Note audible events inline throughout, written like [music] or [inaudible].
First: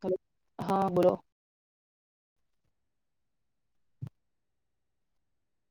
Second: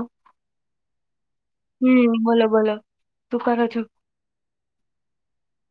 હાલો, હા બોલો. હમ્મ, બોલો-બોલો. શું કરો છો?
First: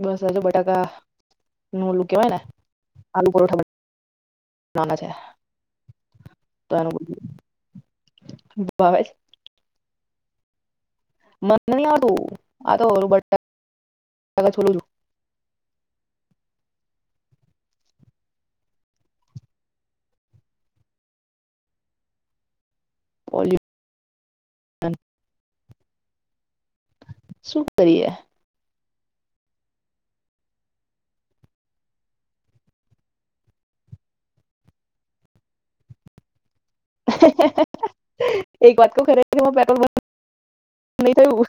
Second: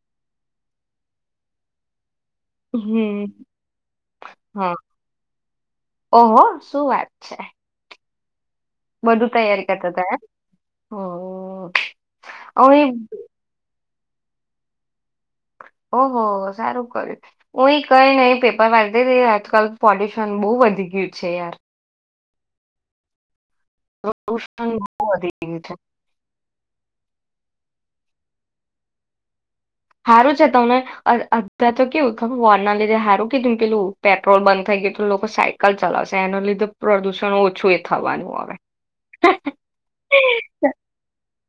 બસ આ જો બટાકા નું ઓલું કેવાય ને હમ્મ, આલુ પરોઠા હા. બનાવાના છે ઓહો તો શું એનું વાત છે. બધું તૈયારી કરતા [unintelligible] હું એ- [inaudible] કા છોલું છું. ઓહો, સારું કર્યું. હુંઈ કઈ નહીં પેપર વાંચતી તી, આજકાલ પોલ્યુશન બહુ વધી ગયું છે યાર. પોલ્યુ પ્રદુષણ બોહ વધી ગયું છે શું કરીએ? હારું છે તમને અધા તો કેવું તમે વોરના લીધે હારું કીધું પેલું પેટ્રોલ બંધ થઈ ગયું તો લોકો સાયકલ ચલાવશે એના લીધે પ્રદુષણ ઓછું એ થવાનું હવે એક વાત કહુ ખરેખર પેટ્રોલ બંધ નઈ થયું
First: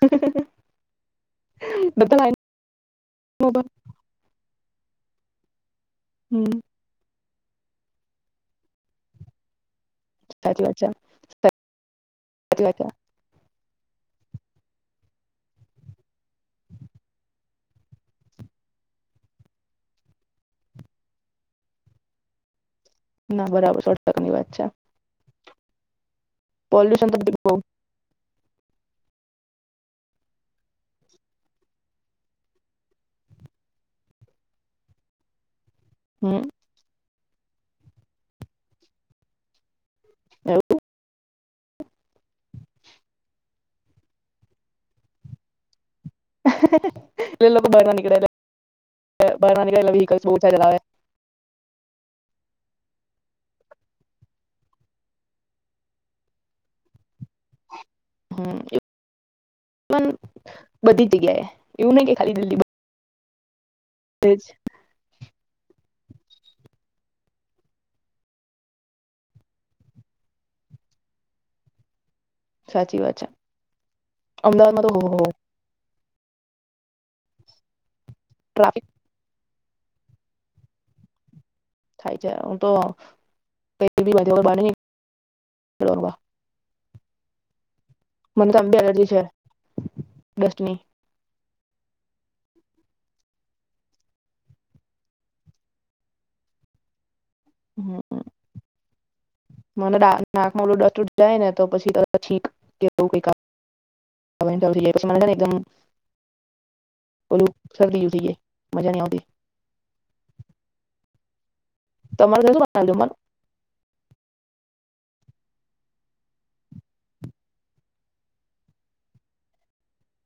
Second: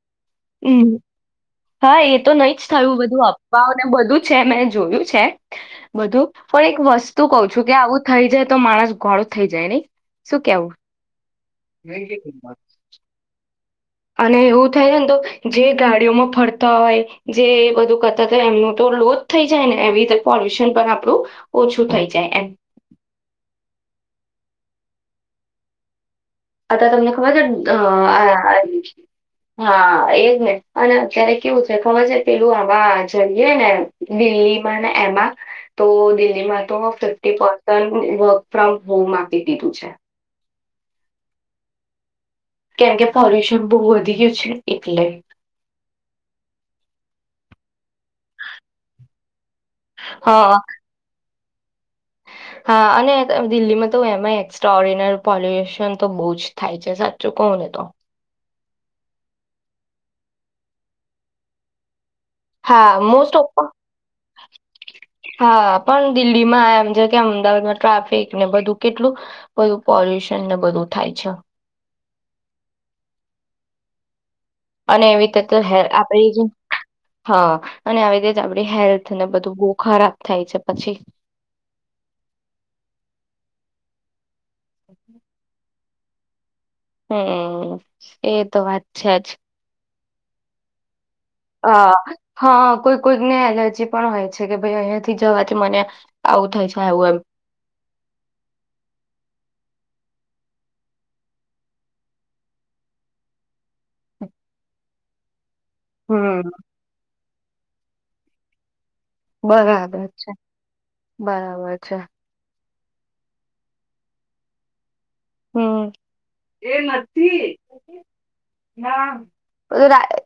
હમ હા એ બધા તો લાઈનમાં નઈ જ થયું બધું ઉભા અફવાને બધું છે મે જોયું છે. બધું હમ પણ એક વસ્ત તું કઉ છું કે આવું થઈ જાય તો માણસ ગોડો થઈ જાય નહી. શું સાચી કેવું? વાત છે સાચી વાત છે અને એવું થાય ને તો જે ગાડીઓમાં ફરતા હોય જે બધું કરતા હોય એમનું તો લોજ થઈ જાય ને એવી રીતે પોલ્યુશન પણ આપણું ઓછું થઈ જાય એમ. ના બરાબર સો ટકા ની વાત છે. અત્યાં પોલ્યુશન તમને તો ખબર બઉ છે અ અરે હા એજ ને અને અત્યારે કેવું છે ખબર જે પેલું આવા જઈએ ને દિલ્હીમાં ને એમાં તો હમ દિલ્હીમાં તો વ પર્સન વર્ક ફ્રોમ હોમ આપી દીધું છે. એવું? કેમ કે પોલ્યુશન બહુ વધી ગયું છે એટલે. [unintelligible] હા [unintelligible] હા અને દિલ્હીમાં તો એમાં એક્સ્ટોઓર્ડિનલ પોલ્યુશન તો બહુ જ થાય છે, સા ચુ કહોને તો. પન બધી જગ્યા એ. એવું નહીં કે ખાલી દિલ્હી હા. મોસ્ટ ઓફ બધે જ [unintelligible] હા. પણ દિલ્હીમાં આમ જે કે અમદાવાદમાં ટ્રાફિક ને બધું કેટલું બધું પોલ્યુશનને બધું થાય છે. સાચી વાત છે. અમદાવાદમાં તો અને એવી હો રીતે તો [unintelligible] [unintelligible] હા. અને આવી રીતે આપડી ટ્રાફિક હેલ્થ ને બધું બોવ ખરાબ થાય છે પછી. થાય છે. હું તો [unintelligible] હમ્મ. મમતા બેનર્જી છે ડસ્ટની. હ હા કોઈ કોઈને એલર્જી પણ હોય છે. કે, ભાઈ અહિયાયાથી જવાથી મને આવું. થાય છે. આવું એમ. હમ હમ મ નાકમાં ઓલું જાય ને તો પછીીક કેવ ક હમ ઓું શ લ ઉઠીએ. બરાબર છે બરાબર છે તમારે કું અંધ પણર હ એ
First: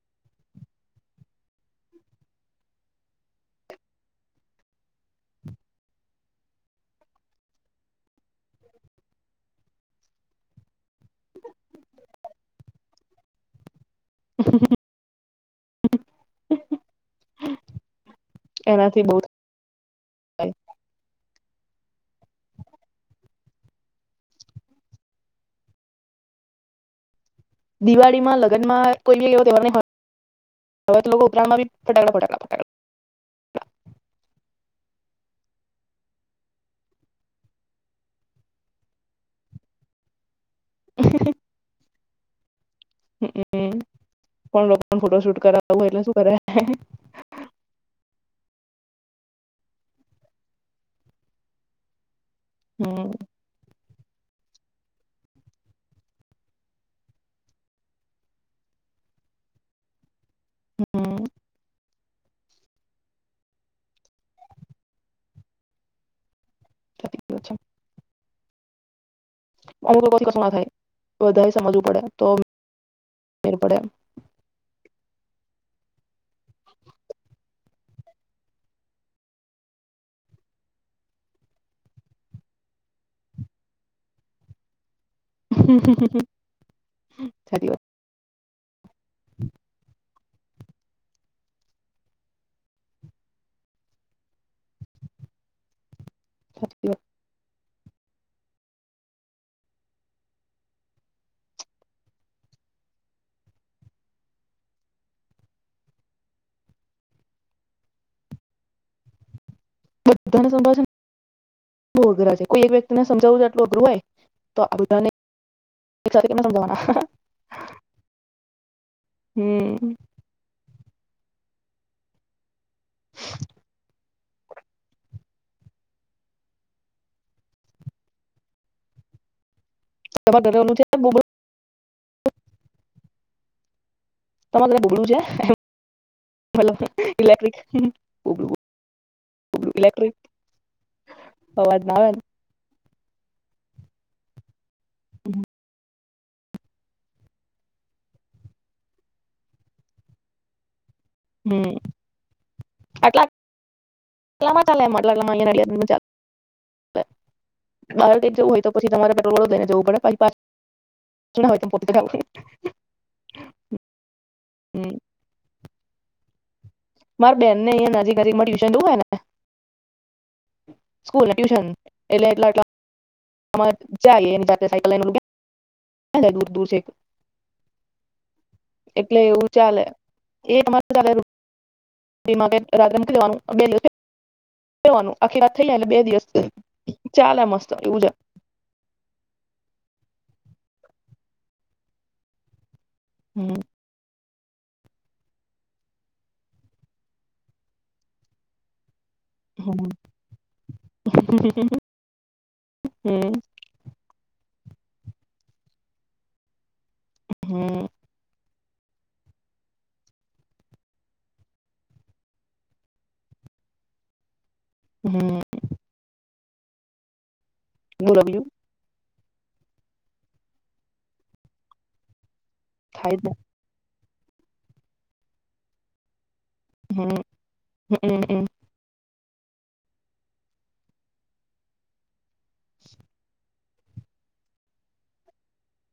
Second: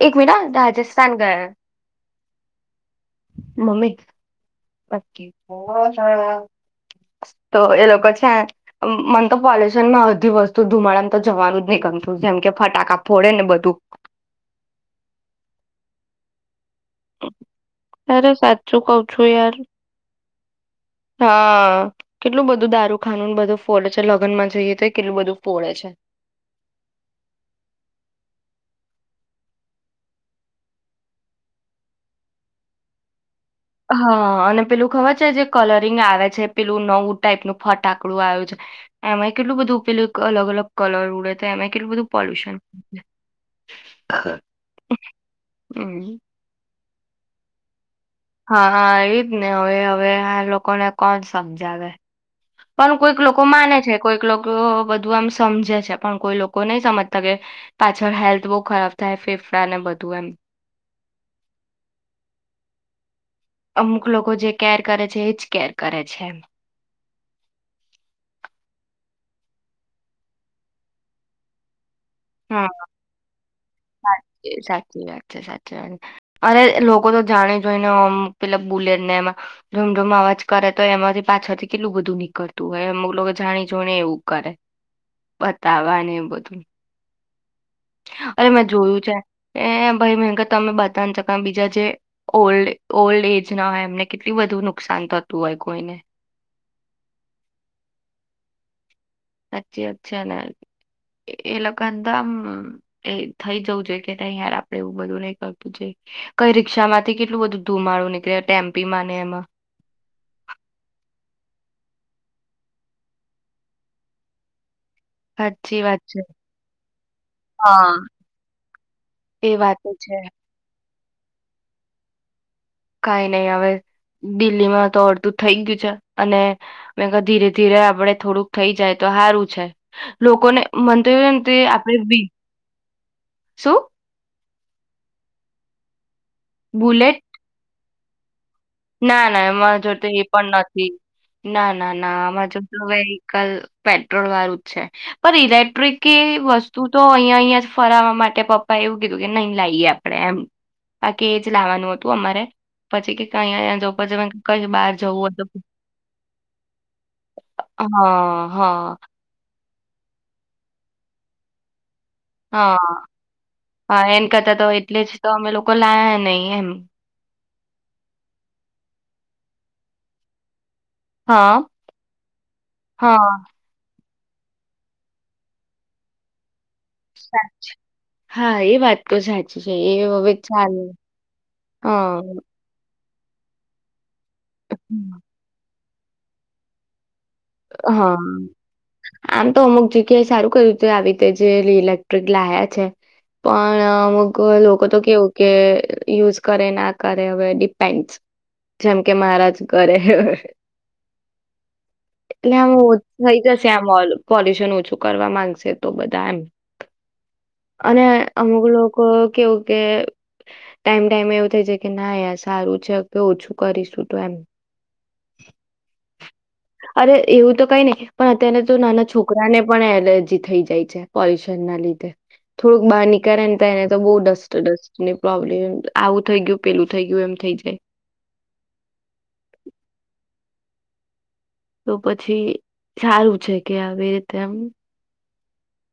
એક મિ રાજસ્થાન ગયા મમ્મી તો એ લોકો છે મલે માં બધી વસ્તુ ધુમાડામાં તો જવાનું જ નહી ગમતું જેમ કે ફટાકા ફોડે ને બધું. હ હ તારે સાચું કઉ એનાથી બહુ છું યાર થાય હા કેટલું બધું દારૂખાનું બધું ફોડે છે લગ્ન માં જોઈએ તો કેટલું બધું ફોડે છે દિવાળીમાં લગ્ન માં કોઈ બી તહેરવે, ઉપરાણ માં બી ફટાકડા ફટાકલા ફટક. હા અને પેલું ખબર છે. જે કલરિંગ આવે છે પેલું નવું ટાઈપનુંું ફટાકડું આવ્યું છે. એમાં કેટલું, બધું પેલું અલગ અલગ. કલર ઉડે તો એમે કેટલું બધું પોલ્યુશન હ કો લોકો ફોટો શૂટ કરાવવું એટલે હમ શું? કરે હા એવીજ ને હવે હવે આ લોકોને કોણ સમજાવે પણ હમ કોઈક લોકો માને છે. કોઈક લોકો બધું એમ સમજે છે, પણ કોઈ, લોકો નહી સમજતા કે પાછળ હેલ્થ બહુ ખરાબ થાય ફેફડાને બધું એમ. હમ અમુક લોકો જે કેર કરે છે એ જ કેર કરે છે એમ સાથી છે અમુ લોકોમાં થાય બધા સમજવું પડે. તો હમ મેર પડે સાચી સાચી વાત છે સાચી અરે લોકો તો જાણી જોઈ. નેમ પેલ બોલે ને એમાં રમધૂમ અવાજ કરે તો, એમાંથી પાછળથી કેટલું બધું નીકળતું. હોય અમુક લોકો જાણી જોઈને એવું કરે બતાવાને બધું ધરીવાદ અરે મે જોયું એ બહી મી તમે બતા શક બીજા જે ઓ ઓલ્ડ એજ ના હોય એમને કેટલી બધુ નુકસાન થતું હોય કોઈને થકો સાચચી વાતછી એ લોકોદ આમ એ થઈ. જવું જોઈએ કે, યાર આપડે એવું બધું નઈ કરતું જોઈએ કઈ રિક્ષા માંથી કેટલું બધું ધુમાડું નીકળે ટેમ્પી માં ને એમાં. બધાને સમાવે છે ને બ અઘરા છે કોઈ એક વ્યક્તિને સમજાવું આટલું અઘરું હોય તો આધું સાચી વાત છે હા એ વાતો હમ છે કઈ નઈ હવે દિલ્હીમાં તો અડતું થઈ ગયું છે. અને મે ધીરે ધીરે આપડે થોડુંક થઈ જાય તો સારું છે. તમારા ઘરે લોકોને ઓલું છે બોબડું [unintelligible] તે આપણે બી શુ તમારે ઘરે બોગડું છે મતલબ બુલેટ ઇલેક્ટ્રિક [inaudible] ના ના બોબડું એમાં જોતો ઇલેક્ટ્રિક એ પણ નથી ના અવાજ ના આવે ના ને આમાં જો વેહીકલ પેટ્રોલ વારું છે પણ ઇલેક્ટ્રિક કે વસ્તુ તો અહિયાયા અહિયાં જ ફરવા માટે પપ્પા એવું કીધું કે નહી લાઈએ આપડે એમ આ કે એ જ હમ લાવવાનું હતું અમારે પછી કે [unintelligible] કઈ અહીંયા જો પછી મેં કીધું કઈ બહાર જવું હોય તો હા પછી હા તમારે પેટ્રોલ લઈને જવું પડે પછી પાછું ના હોય તો પોતે જવું હા હા એન કરતા તો હમ એટલે જ તો અમે લોકો લાયા ની એમ મારા બેન ને અહિયા નજીક નજીકમાં ટ્યુશન જોવું હોય ને સ્કૂલ હા ટ્યુશન એટલે એટલા હા તમા જાય એની સાથે સાયકલ લાય દર દૂર છે સા હા એ વાત તો એટલે એવું સાચી છે ચાલે એ હવે ચલે એમાં કંઈ રાધન લેવાનું બે [unintelligible] કરવાનું આખી રાત થઈ જાય ને બે દિવસ [unintelligible] મસ્ત એવું છે હા આમ તો અમુક જગ્યાએ સારું કયુ તે આવી તે જે ઇલેક્ટ્રિક લાયા છે હમ પણ ક લોકો તો કેવું કે યુઝ કરે ના કરે હવે ડિપેન્ડ્સ જેમ કે મારાજ હમ કરે. એટલે આમ ઓછ હમ થઈ જશે આમ ઓલું પોલ્યુશન ઓછું કરવા માંગશે તો બધા એમ. હમ અને અમુક લોકો કેવું કે ટાઈમ ટાઈમ એવું થઇ જાય કે ના યાર સારું છે કે ઓછું કરીશું તો એમ. હમ્મ. અરે એવું તો કંઈ ની પણ બીજું અત્યાર ના તો નાના છોક છોકરાને પણ એલર્જી થઈ જાય છે પોલ્યુશનના લીધે. થોડુંક બહાર થાય જ નીકેળે ને તેણે બહુ ડસ્ટ-ડસ્ટ ની પ્રોબ્લેમ, આવું થઈ ગયું પેલું થઈ હમ ગયું, એમ થઈ જાય. હમ તો પછી સારું છે કે આવી રીતે એમ,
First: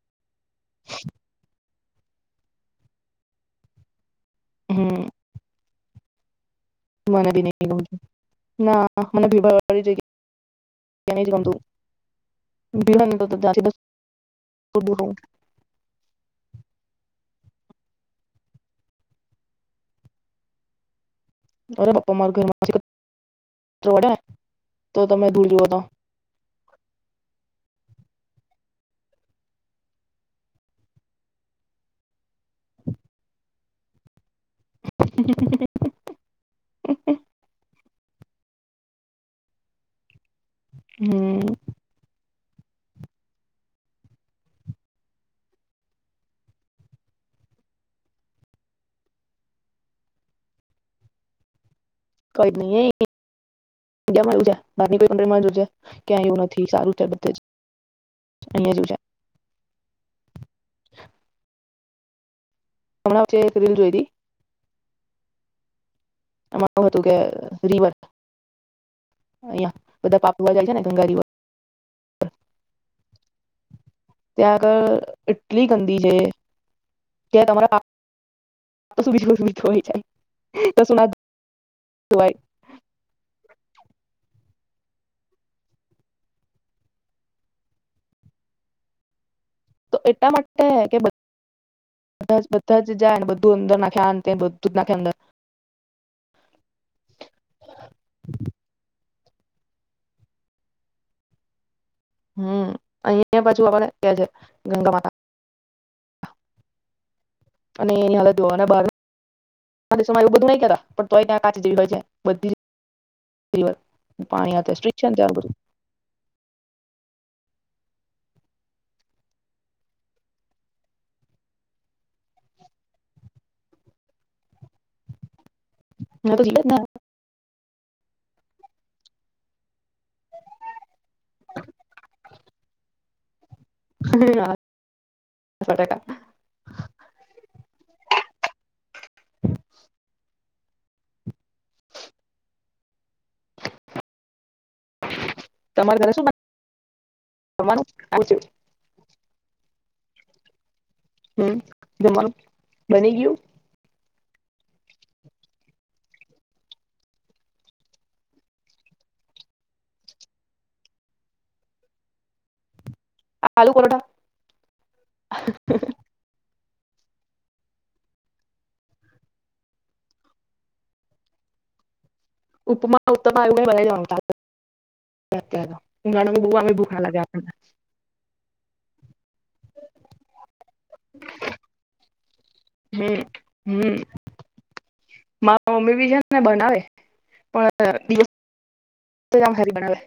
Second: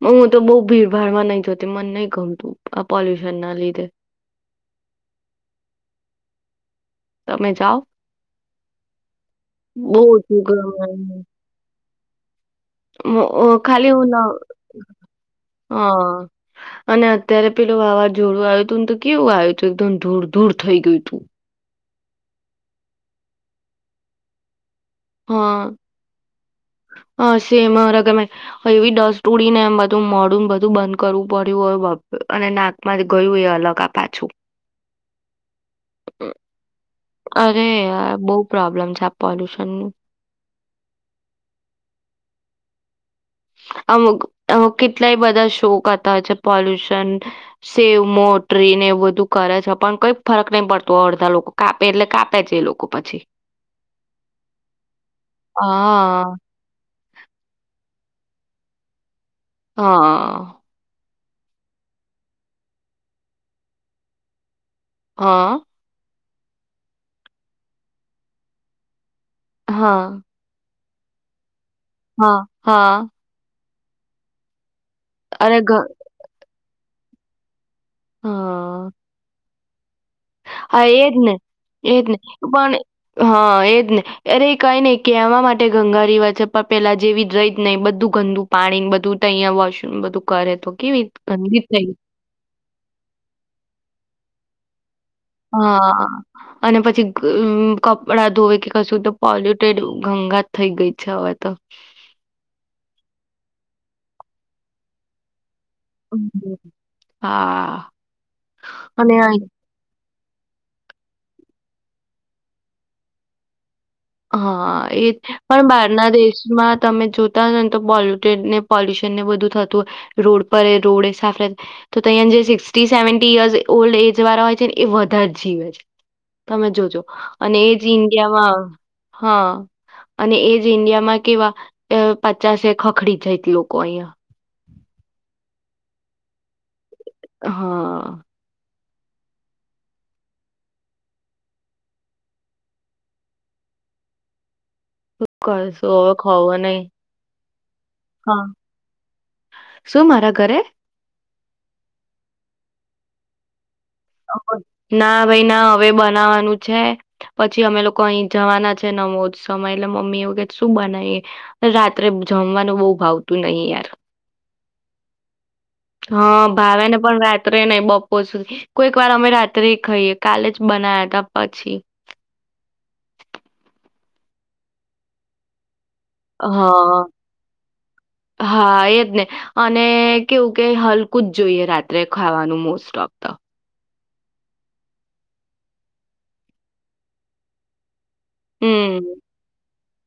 હું તો બહું ભીડભાડમાં નહીં જતી, મન નહી ગમતું, આ પોલ્યુશન ના લીધે. હમ્મ. તમે નહી જાઓ? ગમતું ના મને ભીડ વાળી બહુ જગ્યા [unintelligible] નહી ગમતું ભીડ હોય ને તો અહ અહ ત્યાંથી બસ ખાલી હું ન, દૂર દૂર હોઉં હા અને અત્યારે પેલુ વાવાઝોડું આયું તું ને તો કેવું આયું તું, એકદમ ધૂળ-ધૂળ થઈ ગયું તું. અરે બાપા મારા ઘરમાં હા, હા, સેમ મારે [unintelligible] એવી ડસ્ટ ઉડીને એમ બધું મોઢુંન બધું બંધ કરવું પડ્યું [unintelligible] અને નાકમાં ગયું એ અલગ આ પાછું. [inaudible] અરે. આ બહુ પ્રોબ્લેમ છે આ પોલ્યુશન નું. હમ્મ. આવ આવા કેટલાય બધા શો કરતા હોય છે પોલ્યુશન, સેવ મોટરીન, એ બધું કરે છે, પણ કઈ ફરક નહી પડતો અડધા લોક, કા કંઈ નહીં [unintelligible] ક્યાંય હા એવું નથી, સારું છે બધે જ. અહિયાં [unintelligible] હા. હમણાં વે એક રીલ જોઈ હતી હા. આમાંરું હતું કે રિવટ. અહં હા બધા પાપુ જાય છે ને. સંંગારી વા. હા હા ત્યાગળ. અરે ઇટલી ઘ ગદી છે. ત્યાં હા તમારા [unintelligible] હોય જય હા એજ ને એજ ને ધોવાય પણ હા એજ ને અરે કઈ નને કે એવા માટે ગંગા રિવર છે પણ પેલા જેવી જ રહી જ નહી બધું ગંદુ પાણી બધું તહીંયા વોશરૂમ તો બધું એટલા કરે માટે તો કે કેવી ગંદી જ થઈ બધા બધા જ જાય બધું અંદર નાખે આ ને તે ને બધું - નાંખે અંદર હા અને પછી કપડા ધોવે કે કશું તો પોલ્યુટેડ ગંગા થઈ ગઈ છે હવે તો હમ અહિયાંયા પાછુ આપણે કયા છે ગંગા માતા [inaudible] અને હ ધોવાના બાર અને [inaudible] બાર એવું બધું નહી કરતા પણ તોય ત્યાં કાચ હો છે બધી પાણી હા આ સ્ટ્રીક છે એ ને ત્યાં પણ બહારના દેશમાં તમે જોતા હતા પોલ્યુટેડ ને પોલ્યુશન ને બધું થતું હોય રોડ પર એ રોડ એ સાફ તો તહીં જે sixty seventy years old age વાળ હોય છે ને એ વધારે જ જીવે છે બધું તો જીવે જ તમે ને જોજો અને એ ઇન્ડિયા માં હા અને એજ ઇન્ડિયામાં કેવા પચાસ ખખડી જાય લોકો અહિયાં [unintelligible] [unintelligible] હા. શ કરશું તમારે હવે ઘરે શું ખાવ નહી બનવાનું આવું [inaudible] છે હા. શું મારા ઘરે હમ જમવાનું બની ગયું. ના ભાઈ ના હવે બનાવાનું છે પછી અમે લોકો અહી જવાના છે નમો જ સમય એટલે મમ્મી એવું કે શું બનાવીએ રાત્રે જમવાનું બહુ ભાવતું નહી આલુ યાર પરોઠા [inaudible] હા ભાવને પણ રાત્રે નહી બપોર સુધી કોઈક વાર અમે રાત્રે ખાઈએ કાલે જ બનાયા હતા પછી ઉપમા ઉતમા એવુ બનાઇ દેવાનું. ઉનાણામાં બઉ અ ભૂખ હા ના લાગ્યા આપને હા એજ ને અને કેવું કે હલકું જ જોઈએ રાત્રે ખાવાનું મોસ્ટ ઓફ તો હમ-હમ મા મમ્મી બી છે ને બનાવે પણ હમ તો [unintelligible] બનાવે [unintelligible]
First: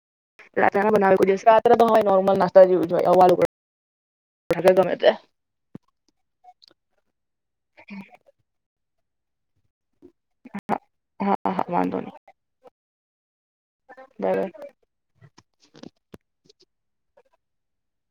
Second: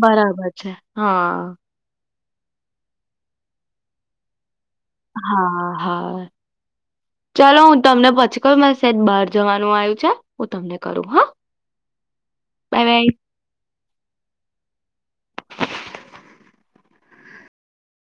બરાબર છે રાત્ર [unintelligible] બનાવે હા રાત્રે. નોર્મલ નાસ્તા જેવું [unintelligible] તે હા હા. ચાલો હું તમને પછી કરું મારે બહાર જવાનું આયુ અચા હું તમને કરું, હા બાય બાય. દવે.